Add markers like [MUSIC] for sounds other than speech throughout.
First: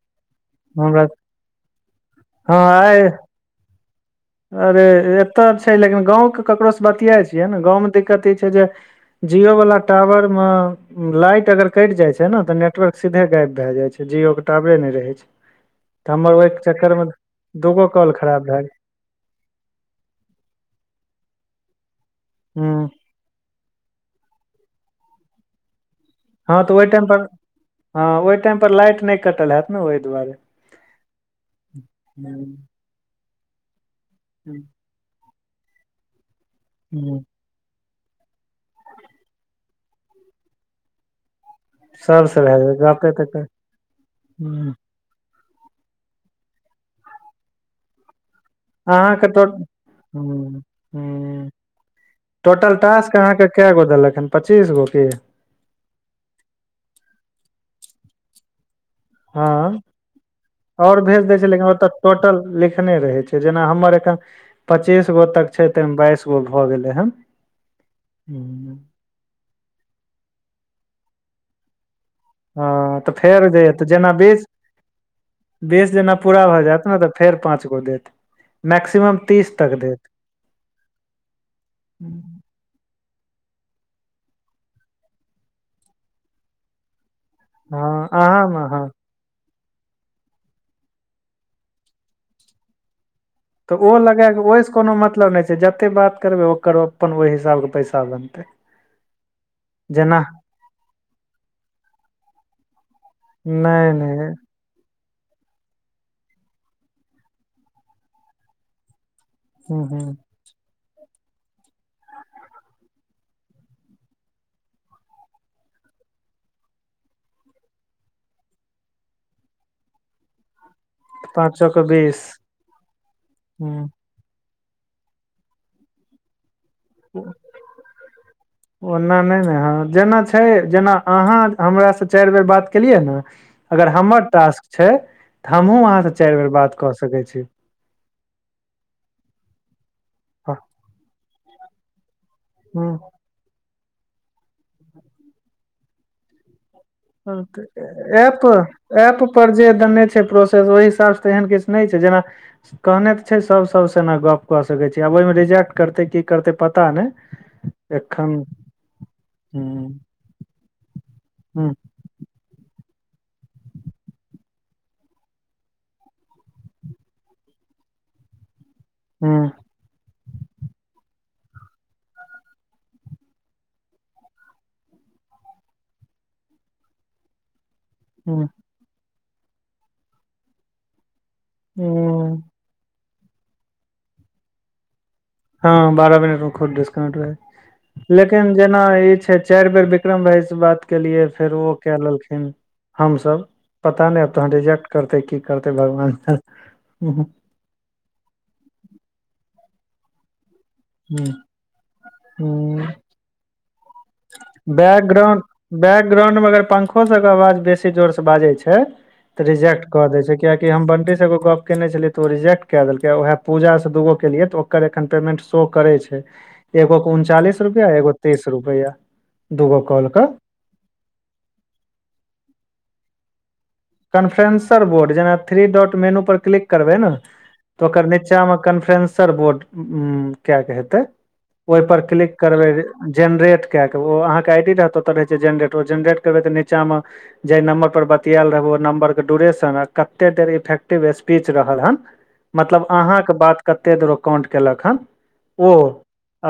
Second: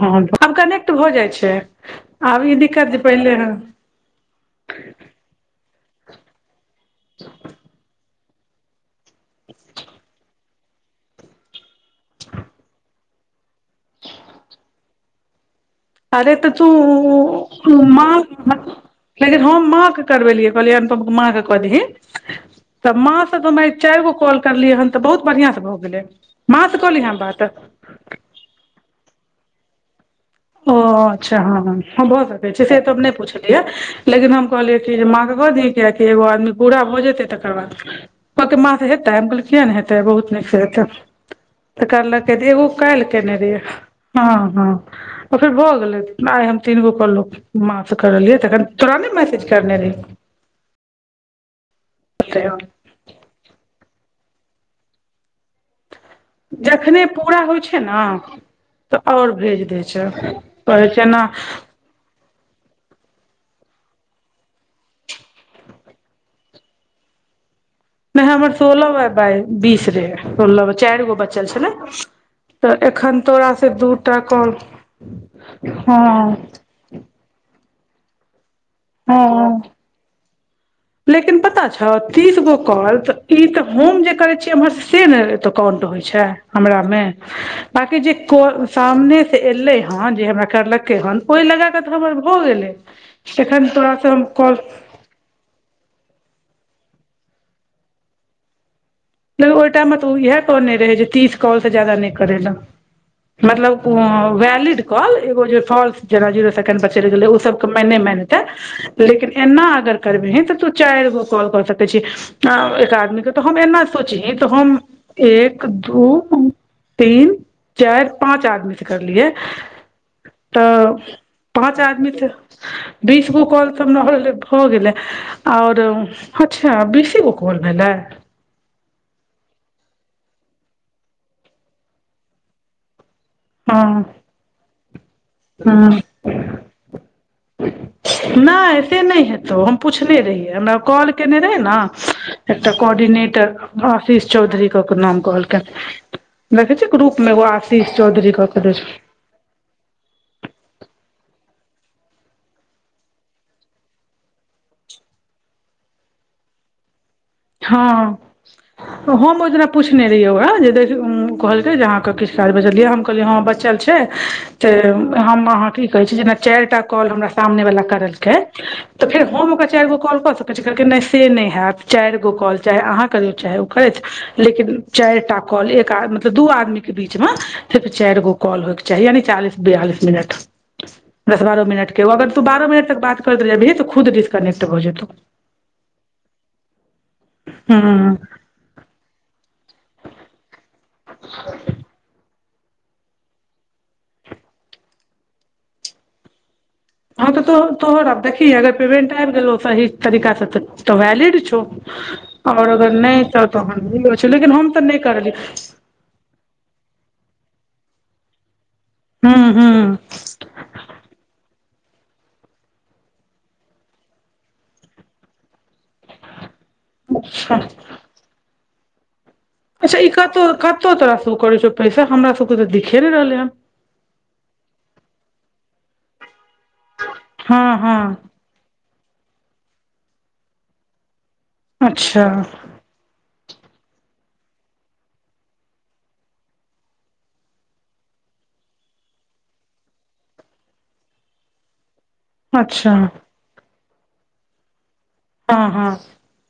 हँ हँ आब कनेक्ट हमरा भऽ जाइ छै आब हँ ई दिक्कत आइ जे पहिले हए अरे एतऽ छै लेकिन गाँवके ककरोसँ बतियाय छियै ने गाँवमे दिक्कत ई छै जे जिओवला टावर मेऽ लाइट अगर कटि जाइ छै न तऽ नेटवर्क सीधे गैब भए जाइ छै जियओ के टावरे नै रहै छै अरे हमर तऽ ओहि चक्कर मे तूउऽउ दूगो कॉल मां खराब भए गेल लेकिन हम माँ के करबेलियै कहलियै अनुपम के माँ के क दहीऽऽ हँ [UNINTELLIGIBLE] तऽ माँ स तऽ हम आय चारि गो कॉल करलियै हन तऽ बहुत बढ़िआं स भऽ गेलै हँ माँ तऽ से ओहि कहली टाइम हम पर बात हँ ओहि टाइम पर लाइट नै कटल हैत न ओई दुआरे ओ अच्छा हं हं भऽ सकै छै से तब नै पुछलियै लेकिन हम कहलियै ठीक माँके क ददी किएकि एगो आदमी कुरा भऽ हूँ जेतै तऽ कके मां के हेतय हम कलिये किऐ ने हेतै बहुत नीक स हेतै तऽ करलकै सबसँ भए एगो जायत काल्हि गपे तऽ केने कर रहियै हँ हँ हूँ त फेर भऽ गेलै आइ हम तीनगो काॅल मां सँ करेलियै तखन तोरा ने मैसेज करने रहियो ऽ रहियै हुंऽऽटोटल टास्क अहाँके के कैगो देलक हन पच्चीस गोऽ कीऽ जखने पूरा होइ छय न तऽ आओर हँ भेज दय छै कहै छ एनाऽ टोटलऽ लिखने रहै छै जेना हम्मर एखन पचीस गो तक छै तइमें बाइस गो भऽ गेलै हनऽ नइ हम्मर सोलह बाय बाइऽबीस रहै सोलह बा चारि गो बच्चल छ लै हँ तऽ फेर देतऽ जना बेसऽ बेस हँ जेना पूरा भऽ जायत न तऽ फेर पाँच गो देतऽ मैक्सिमम तीस हँ तक देतऽ लेकिन पता छौऽ तीसऽगो काॅल तऽ ई त होमऽ जे करै छीयै इम्हर से न एत काउंट होई छै हमराऽ मेऽ बांकि हँ जे कोर अहाँमे हँ सामनेऽ एलैऽहँ जे हमरा करलकै हन ओइ लगा कऽ तऽ हमरा भऽ गेलैऽ तऽ ओ लगाए कऽ ओहिसँ कोनो मतलब नै छै जतेक बात करबै ओकर ओपन ओहि हिसाबसे पैसाऽ बनतय द ओय टाइम मे तऽ ओ इएह कहने रहै जे तीस कॉल से जादा नै करय लय मतलब नहि कुओं नहि वैलिड कॉल एगो जे फॉल्स जेना जीरो सेकेंड पर चलि गेलै ओ सबके मायने नइ माइन हेतै। लेकिन एनाऽ ह अगर ह करबे हें त तू चारि गो कॉल क सकै छी एकऽ आदमी के त हम एना सोचहि तऽ हम एक दू तीन चाइर पाँच आदमी के करलियै तऽ पाँचो पाँच के बीस आदमीके बीसगो कॉल कब न होले हो गेलै और अच्छा बीसे गो काॅल भेलै। ओन्ना नहि नहि हँ जेना छैय जेना अहाँ हमरास चारि बेर बात केलियै न हँ अगर हमर टास्क छैय तऽ हमहूँ हँ अहाँसँ चाइर बेर बात कऽ सकैत छी। नहिऽसे नहि हेतउ हम पुछने रहियै हमरा ओ कॉल कयने रहय ने एकटा कोर्डिनेटर आशीष चौधरी ककऽ नाम कहलकय देखै छी ग्रुप्ऽ एयमे एगो आशीष चौधरी एप क क दय छ एप पर जे दनै छैय प्रोसेस ओहि हिसाबसँ एहन किछ नहि छैय जेनाऽ कहने तऽ छै सभ सभसँ एना गप्प कऽ सकै छी आब ओहिमे रिजेक्ट करतै की करतै पता नै। हँऽ ह हम ओय दिना हूँ पुछने रहियै ओकरा जे हूँ कहलकै जे अहाँके किछु चाइर बजलियै हम कहलियै हं बचल छैय छे हम अहांकेइ कहैछी जेना चारि टा कॉल हमरा सामने वला करलकै त फेर हूँ हम ओकरा चारि गो कॉल कऽ सकैत छीयै त कहलकै नहि से नहि हैतऽ। चाइरगो कॉल चाहे अहाँ करियौ चाहे ओ करैथ। लेकिन चारि टा कॉल एक आद मतलब दू आदमी के बीचमें सिफ चाइर गो हूँ कॉल होय के चाही यानि चालीस बियालिस मिनट दस बारह मिनट के ओ अगर तु हूँ बारह मिनट तक बात करैत रैह जेभी त खुद डीसकने्क्ट भऽ जेतौ। हँ बारह मिनट मे खुद् डिस्कनेक्ट भय ऽऽ हूँ लेकिन जेना ई छैय चारि बेर बिक्रम भाइ से बात केलियए फेर ओ कै लेलखिन। हमसभ पता नहि आब तहन रिजेक्ट करतै की करतै भगवान जाने। हँ तऽ तो तोहर आब देखही अगर पेवेंट आबि गेलौ सही तरीकाँ सऽ तऽ त वैलिड छौ और हूँ अगर नहि एतौ तहन छौ लेकिन हम तऽ नहि करलियै बैकग्राउंड बैकग्राउंड मे अगर पंखो सभके आवाज बेसी जोरसँ बाजै छैय तऽ हूँ रिजेक्ट हूँ कऽ दैय छैय कियकि हम बंटी से एगो गप केने छलिये तऽ ओ रिजेक्ट केय देलकै उहे पूजा से दूगो केलियै तऽ ओ एकर एखन पेमेंट शो करे छैय एगो कऽ अच्छा उनचालीस रुपआ एगोके तीस रुपआ। दूगो अच्छा कॉल ई के कतहु कतऽ तोरा सो करे छौ पैसा हमरा सब के तऽ दिखे ने रहले हन। कन्फ्रेंसर बोर्ड जेना थ्री डोट मेनु पर क्लिक करबै नऽ हँ तऽ ओकर नीच हँ नीचा मे कन्फ्रेंसर बोर्ड उ केक हेते ओहि पर अच्छा क्लिक करबै जेनरेट कए कऽ ओ अहाँके आईडी रहत ओत रहै छैय जेनरेट ओ जेनरेट करबै तऽ नीचामे जेहि नम्बर पर बतियाल रहबो नम्बर के ड्यूरेशन आ कते देर इफेक्टिव स्पीच रहल हन मतलब अच्छा अहाँके बात कते दूरो काउंट केलक हन हँ ओ हँ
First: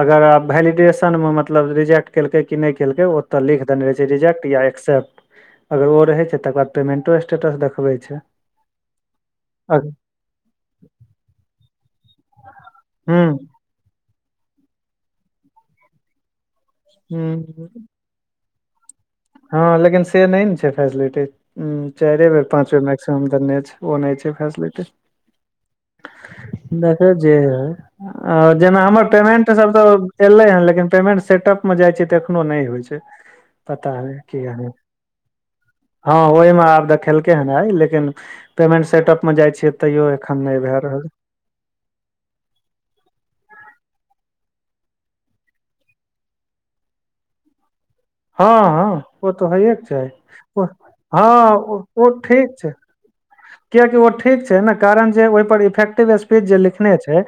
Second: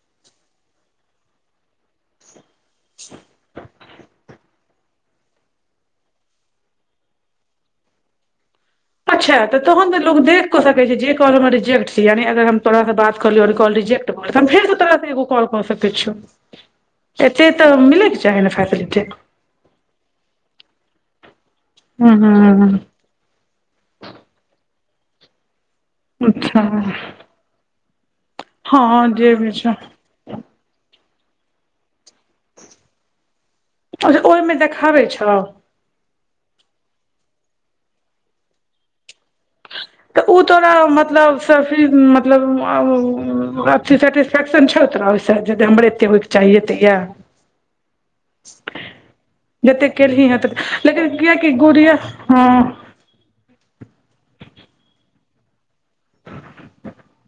अगर आब भैलिडेशन मे मतलब रिजेक्ट केलकै कि नहि केलकै ओतऽ लिख दने रहै छैय रिजेक्ट या एक्सेप्ट। अगर ओ रहै छैय तकर बाद पेमेन्टो स्टेटस देखबै छैय। अच्छा तऽ तहन त लोग देख कऽ सकैत छैय जे काॅल हमर रिजेक्टस या ने यानि अगर हम तोराँ हुँ बात क कॉल रिजेक्ट कर फेर सऽ तोरा सऽ एगो कॉल कऽ सकै छीयौ। एते हुँ तऽ मिलैक चाही नऽ फैसिलिटी। हँ लेकिन से नहि ने छैय फेसिलिटी हूँ चारिए बेर पाँच हूँ मै सब दने छैय ओ नहि छैय फैसिलिटी अच्छा देख जे हई। आ जेना हमर हँ जे पेमेंट भी छौ सब तऽ एले हन लेकिन पेमेंट सेटप मे जाइ छै त एखनो नहि होइ छै पता नहि अच्छा ओय किया मे नहि देखाबै छौ हँ ओय मे आब देखेलकै हन लेकिन पेमेंट सेटप ओय मे जाइ छियै तैयो तऽ ओ एखन नहि तोरा भै रहल मतलब फिर मतलब आ अथी सेटिस्फेक्शन छौ तोरा ओय से जदी हमर अते होय के चाही येते ये हँ हँ ओ त होये के जतेक केलही हेँ तऽ चाही लेकिन किएकि हँ गुड़िया ओ हँ ठीक छैय कियाकि ओ ठीक छै न कारण जे ओय पर इफेक्टिव स्पीच जे लिखने छै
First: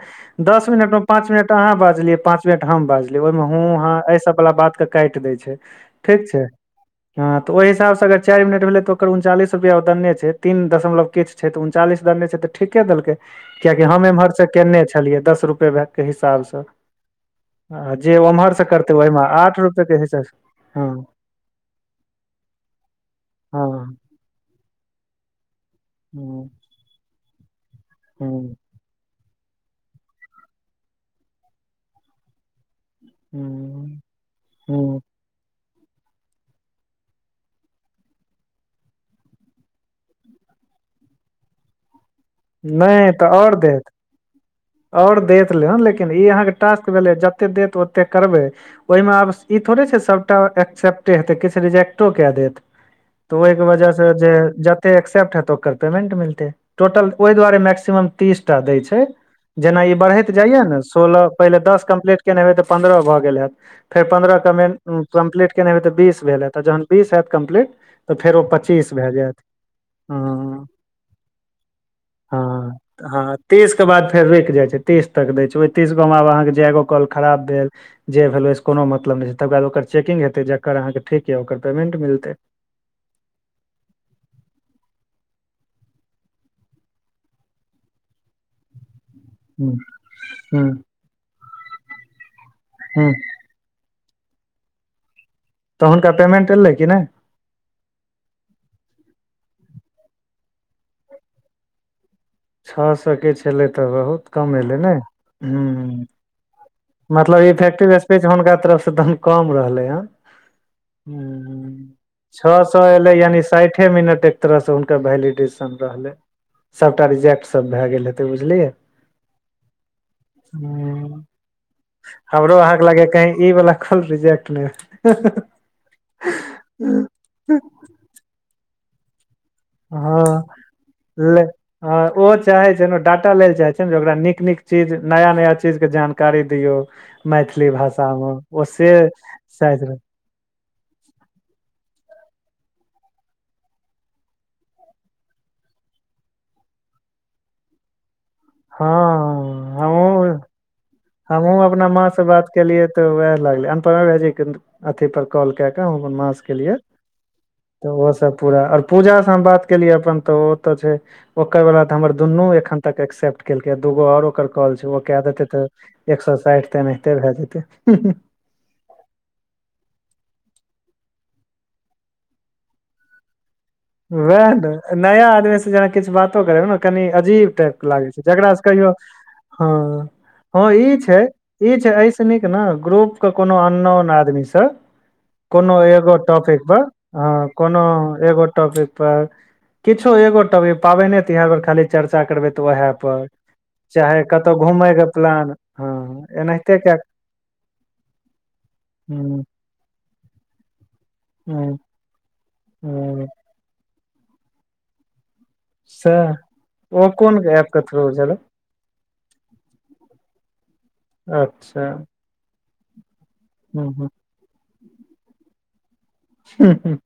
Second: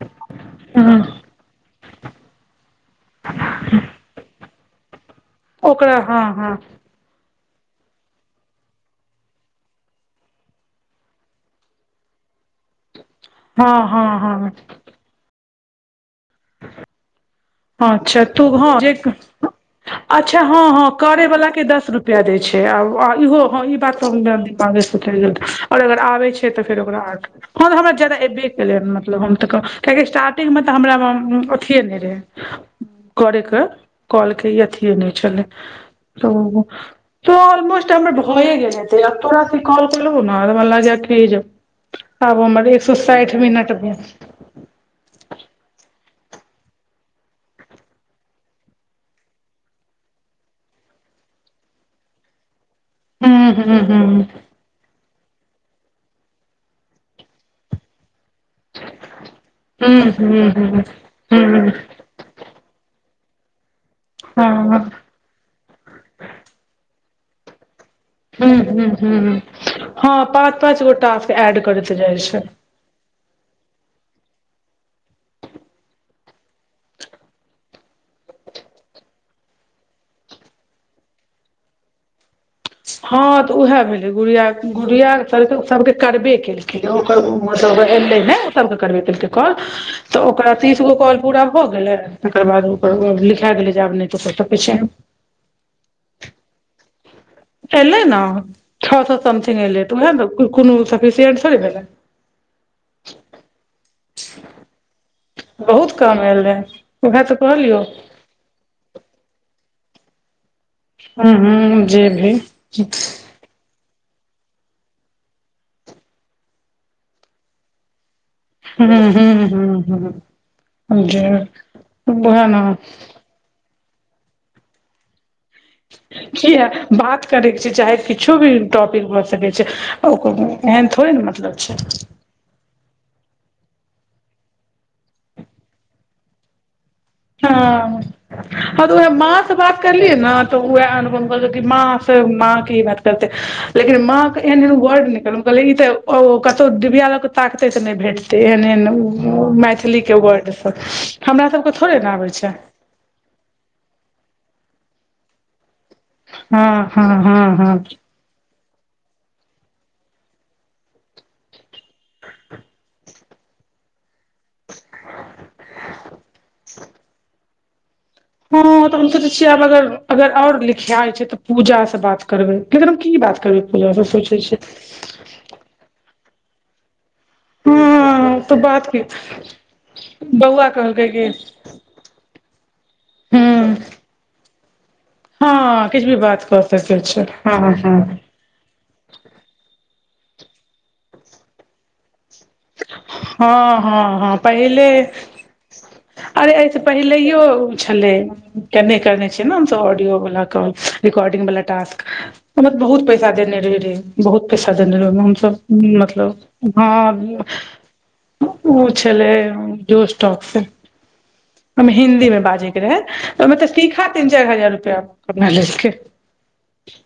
दस मिनट हँ में पांच मिनट अहाँ बाजलियै पांच मिनट हम बाजलियै ओय मे हूँ हा ऐ सब बला बात के काटि दैय छै ओकरा हँ ठीक छै हँ हँ त ओहि हिसाब से अगर चारि मिनट भेलै त ओकर उनचालीस रुपआ ओ देने छैय तीन दशमलव किछ छैय त उनचालीस देने छैय त ठीके देलके हँ किआकि हम हँ एम्हर हँ से केने छै छलियै दस रुपए भ के हिसाब स आ हँ जे अच्छा उम्हर तू से हँ करते ओय जे मे आठ रुपए के हिसाब अच्छा हँ हँ करे वला के दश रुपआ देय छै इहो हँ ई बात त [UNINTELLIGIBLE] [UNINTELLIGIBLE] आओर अगर आबे छै हूँ त फेर ओकरा आ ह त फोन हमरा जादा एबे हूँ केले ह हम त कहब कियकि स्टार्टिंग मे त हमरा अथिए नहि रहै करे क हूँ काॅल के अथिए हूँ नहि छलै त त अलमोस्ट हमर भए गेल हेतै आब तोरा से कॉल केलो न हमरा लागय ये की जे आब हमर एक सौ नहि तऽ साइठ आओर मिनट दे भेल आओर देत लेन लेकिन ई अहाँके टास्क भेलै जते देत ओते करबै ओय मे आब ई थोड़े छै सभटा एक्सेप्टे हेतै किछु रिजेक्टो कए देत त हूँ ओय के हूँ हूँ वजहसँ हूँ जे जते एक्सेप्ट हेतै ओकर पेमेंट मिलतै टोटल ओय दुआरे मैक्सिमम तीसटा दैय छै जेना ई हूँ बड़हैत हूँ जायेना सोलह हूँ पहिले हूँ दस कम्प्लीट केन हेबै त पन्द्रह भ गेल हेत फेर पन्द्रह हँ पेमेंट कम्प्लीट केने हेबै तऽ बीस भेल हैत आ जहन बीस हैत कम्प्लीट तऽ फेर ओ हूँ हूँ पच्चीस भए हूँ हूँ जायत ह पाँच हँ पाँच गो टास्क एड करैत जाइ छै हँ हँ तीस के बाद फेर रुकि जाइ छै तीस तक दैत छै ओय तीस गो मे आब अहाँ के जेगो कॉल खराब भेल जे भेल ओय स कोनो मतलब नहि छै तकर बाद ओकर चेकिंग हेतै जकर अहाँ के ठीक ये ओकर पेमेंट मिलतै हँ त उएह भेलै गुड़िया गुड़िया के चलते ऊ सभके करबे केलकै यो ओकर उ मतलब एले नए सब करबेेल कॉल हूँ त ओकरा हूँ तीस गो कॉल पूरा हो गेलै तकर हूँ बाद लिखा गेलै जे आब नए तू क सकय छै त हुनका पेमेंट एलै कि नय एलै ने छ सौ समथिंग एलै त उहे कोनो सेफीशिएंट थोड़े भेलय छ सौ के छलै त बहुत कम एलै ने हूं ओहे त कहलियौ हुनका तरफ स तहन कम रहलै हन हूँ हुं हुं हूँ जे भी छ सौ एलै यानि साठि साठि मिनट एक तरह से हुनका वैलिडेसन रहलै सबटा रिजेक्ट सब भे गेल हेते हूँ हूँ हूँ हूँ हूँ हूँ हमरो ने अहाँ के लागय ये कही ई वाला कॉल रिजेक्ट [UNINTELLIGIBLE] किया भेल। बात करैके छैय चाहे किछो भी टॉपिक भऽ सकै छैय। ओकर हँ एहन थोड़े ने मतलब छैय। चाहै छैय ने डाटा लै ल चाहै छैय ने जे ओकरा नीक नीक चीज नया नया चीज के जानकारी दियौ। मैथिली हँ भाषा मे ओ हँ से तऽ उएह माँसँ बात शायद करलियै ने उएह अनु माँ से माँ के ई बात करते लेकिन माँ के एहन एहन वर्ड निक ई तऽ कतहु डिबिया लग के ताकते तऽ नहि भेटतै। एहन एहन हँ मैथिली के हमहुँ वर्ड सब हमरा सब हमहुँ माँ से बात केलिे ते वएह लागले अनप भैजी के अथी पर कॉल कय क। माँ स केलियै हँ हँ हँ हँ हँ त ओहो सब पूरा पूजा से हम बात केलियै अपन तऽ ओ तऽ छैय ओकर बला तऽ हमर दुनू एखन तक एक्सेप्ट केलकैूगो आओर ओकर कॉल छै ओ क देतै त एक सए साठि तऽ एनाहिते भए जेतै। हँ तऽ हम सोचै छियै आब अगर अगर आओर लिखिया छै तऽ पूजा से बात करबै लेकिन हम की बात करबै। पूजासँ सोचै वएह छियै ने नया आदमी से जेना किछु बातो करे ने कनि अजीब टा के लागै छैय हँ तऽ जकास से बात कहियो की हँ। बौआ हँ ई कहलकै छैय कि ई छैय ऐस नीक ने ग्रुप के कोनो हूँ अननोन आदमी स कोनो हँ किछु भी एगो बात टॉपिक कऽ पर सकै छै ह हँ कोनो हँ एगो टॉपिक पर किछो एगो टॉपिक पाबनि तिहार खाली चर्चा करबै तऽ उएह पर हँ हँ चाहे हँ कतहु पहिले घुमयके प्लान हँ अरे एनाहिते एहिसँ क पहिलैयो छलै केने करने ह छियै ने हमस ऑडियो वला कॉल रिकॉर्डिंग वाला ह टास्क। हम बहुत ह पैसा देने रहे रहे बहुत पैसा देने रहै ओहि हमस सएह मतलब ओ कोन हँ ऐप के थ्रू छलै ऊ छलै जोसटॉक से। अच्छा ओहिमे हिंन्दी मे बाजैके रहै ओहिमे तऽ ह सीखा ह तीन चारि हजार रुपआ अपना लेलकै। ह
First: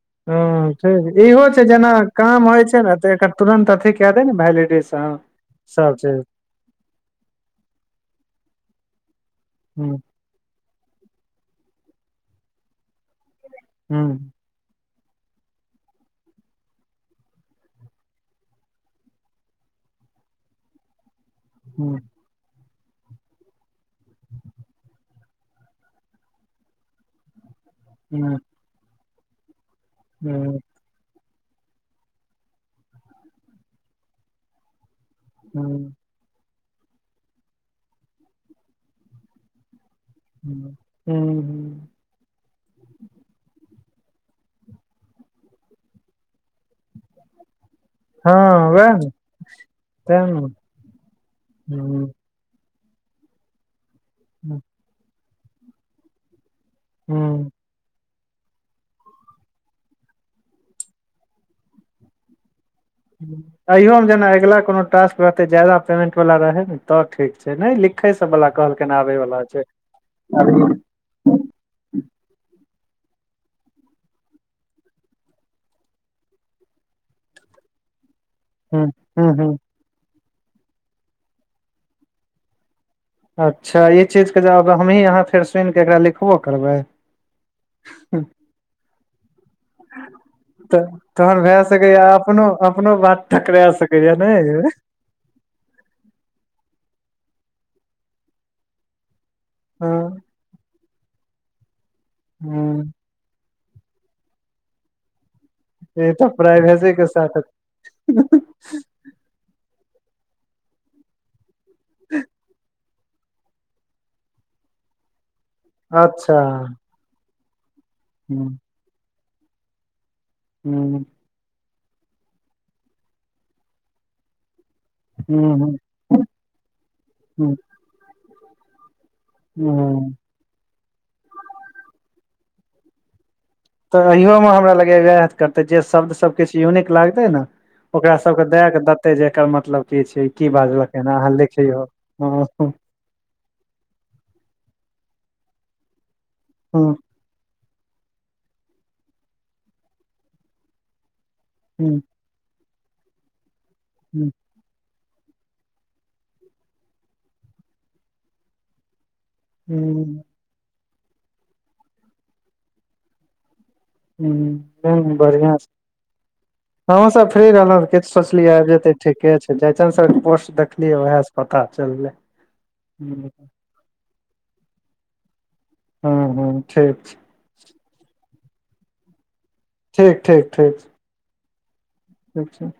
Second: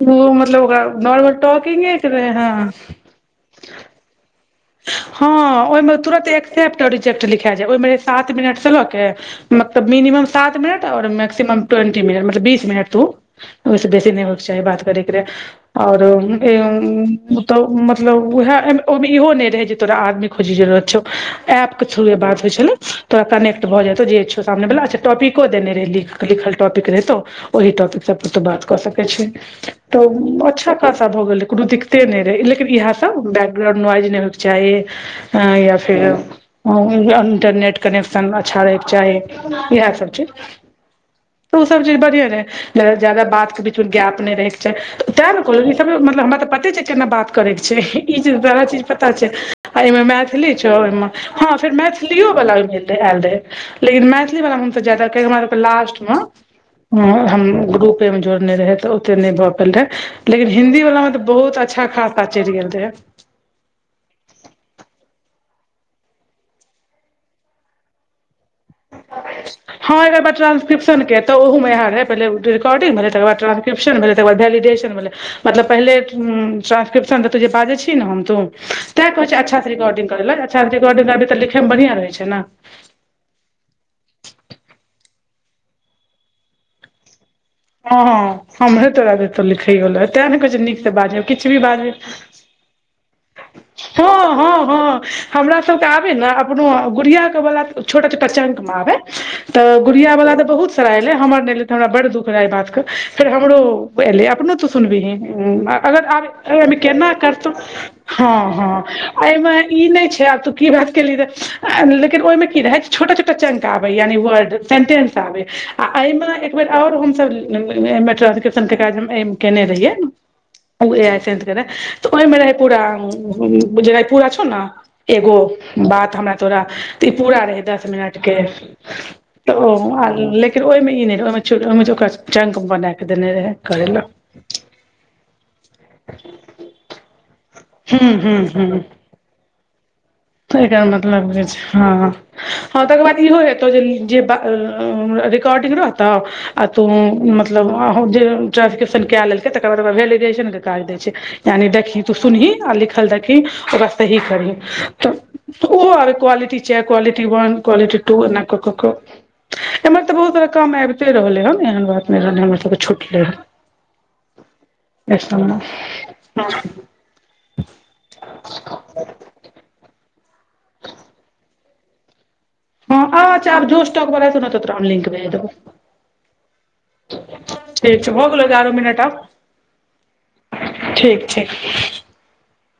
ओ मतलब हँ ओकरा ठीक नॉर्मल इहो छैय जेना टॉकिंगे के रहै काम होइ हँ छैय ने तऽ एकर तुरन्त अथी क देै ने भैइ हँ ओहिमे तुरन्त एक्सेप्ट आ रिजेप्ट लिखा जाय ओहिमे सात मिनटसँ लऽ के मतलब ह मिनीमम सात मिनट औ मै्कसिमम ट्वेंटी मिनट मतलब बीस मिनट तू ओहिस ह बेसी नहि चाही बात करैके रहै। और त मतलब उह इहो ने तोरा आदमी खोजके जरुरत छौ एप के ह थ्रू बात होइ छलै। तोरा कनेक्ट भऽ जेतौ जेचो सामने वला अच्छ टपिक देने रहैख लिख टॉपिक रहतौ ओह टॉपिक पर सब ह तऽ बात कऽ सकै छी तऽ ह अच्छा खासा भऽ गेलै कोनो दिक्ते नहि रहै लेकिन इएह सब बैकग्राउंड नॉाइज नहि होयके चाही। ह या फेर ह इंटरनेट कनेक्शन अच्छा रहयके चाही इएह सब चीज। ओ सब ह चीज बढ़िआ रहय। जादा बात के बीचमे गैप नहि रहय के छैय तें ने कहल ई सब मतलब हमरा तऽ पते छैय केना बात करे के छैय। हँ वैह न। एहिमे मैथिली छौ ओहि हँ फेर मैथिलियो वाल आयल रहय। लेकिन मैथिली वला ह हम जादा कह हमरा लास्ट मे हम ह ग्रुप जोड़ने रहै तऽ ओते नहि भऽ पयल रहे लेकिन हिन्ददी वाला मे तऽ बहुत अच्छा खास बा चढ़ि गेल रहै। अयोमे जेना अगिला कोनो टास्क रहतै जादाा पेमेंट वाला रहै ने तऽ ठीक छैय नहि देखै सब बला कहलकिन आबै बला छैय हँ एकर बाद अभी। ट्रांसक्रिप्शन के तऽ ओहमे पहि रिकॉर्डिंग भेलै तकर बाद ट्र्स्क्रिपशन भेलै तकर बाद बेलीडेशन भेलै। मतलब पहिले छलै ट्रांसक्रिप्शन जे बाजै छी ने हम तू तैँ कहै हूँ छैय हूँ अच्छासँ रिकॉर्डिंग कर लक अच्छास रिकॉर्डिंग करबै तऽ लिैमेढ़आँ रहै छैय ने। अच्छा ई चीजके जाब हमहीँ अहाँ फेर सुनिकऽ एकरा लिखबो करबै। हँ हँ हमहे तोरा देतौ लिखैयो लए तैँ ने कहै छ नीकसँ बाजियौ किछु भी बाजौ। कोनो बात टकराय सकैया ने। हँ हँ हमरा सभके आबे ने अपनो गुड़िया वला छोटा छोटा पचङ्क मे आबै। तऽ गुड़िया हँ वाला तऽ बहुत सारा एलै हमर नहि एलै तऽ हमरा बड़् दुख रहै एहि बातके। हूँ फेर हमरो एले अपनो तो सुनबहीही अगर ई तऽ आब प्राइवेसी के केना साथ करतौ। हँ हँ एहिमे ई नहि छैय आब तू की बात केलि रहे लेकिन ओहिमे की रहय। छोटा छोटा चंक आबे यानि वर्ड सेंटेंस आबे आ मे अच्छा एकबेर आओर हमसब मे हूँ ट्राक्रिप्शन के काज केने रहियै हूँ [UNINTELLIGIBLE] तऽ ओहिमे रहयपुरा जे रायपुरा छौ ने एगो हूँ हूँ बात हमरा तोरा ई पूरा हूँ रहै दस मिनट के तऽ ओ हूँ लेकिन ओहिमे ई नहि रह ओहि ओहिमे ओकरा चंक बनााक देने रहै। करै तऽ लए अहिमे हमरा लगै वएह करतै जे शब्दसभ किछु यूनिक लागतै ने हूँ ओकरा सब हूँ के दय के देतै जे एकर मतलब की छैय। त एकर मतलब हो छैय हँ हँ तकर बाद इहो हेत ज बा रर्डिंग रह आ तू मत ब ट्रंक्रिप्शन कए लेलकै तकर बाद वेलिडेशन के काज दै छैय यानि हँ देखही सुनीह आ लिखल देखखी ओकरा सही करही। त ओ आर क्वालिटी छै क्वालिटी वन क्वालिटी टू ए क क क एम्हर तऽ हँ बहुत तारहक काम आबिते रहलै हन एहन बात नहि रहलै हमर सभ तऽ छुटलै हन। ह एहि बढ़िआँ सबमे छै हमूँ सब फ्री रहलहुँ किछु सोचलियै आबि जेतै। ठीके छैय जाइ छन्द सर पोस्ट देखलियै उएहस पता चललै। हँ आ जोस टक बला ने तो त लिंक भेज देबौ। हू हू ठीक छैय। ठीक छैय भ गेल एगारह मिनट आब। ठीक ठीक ठीक। ठीक छैय। अच्छा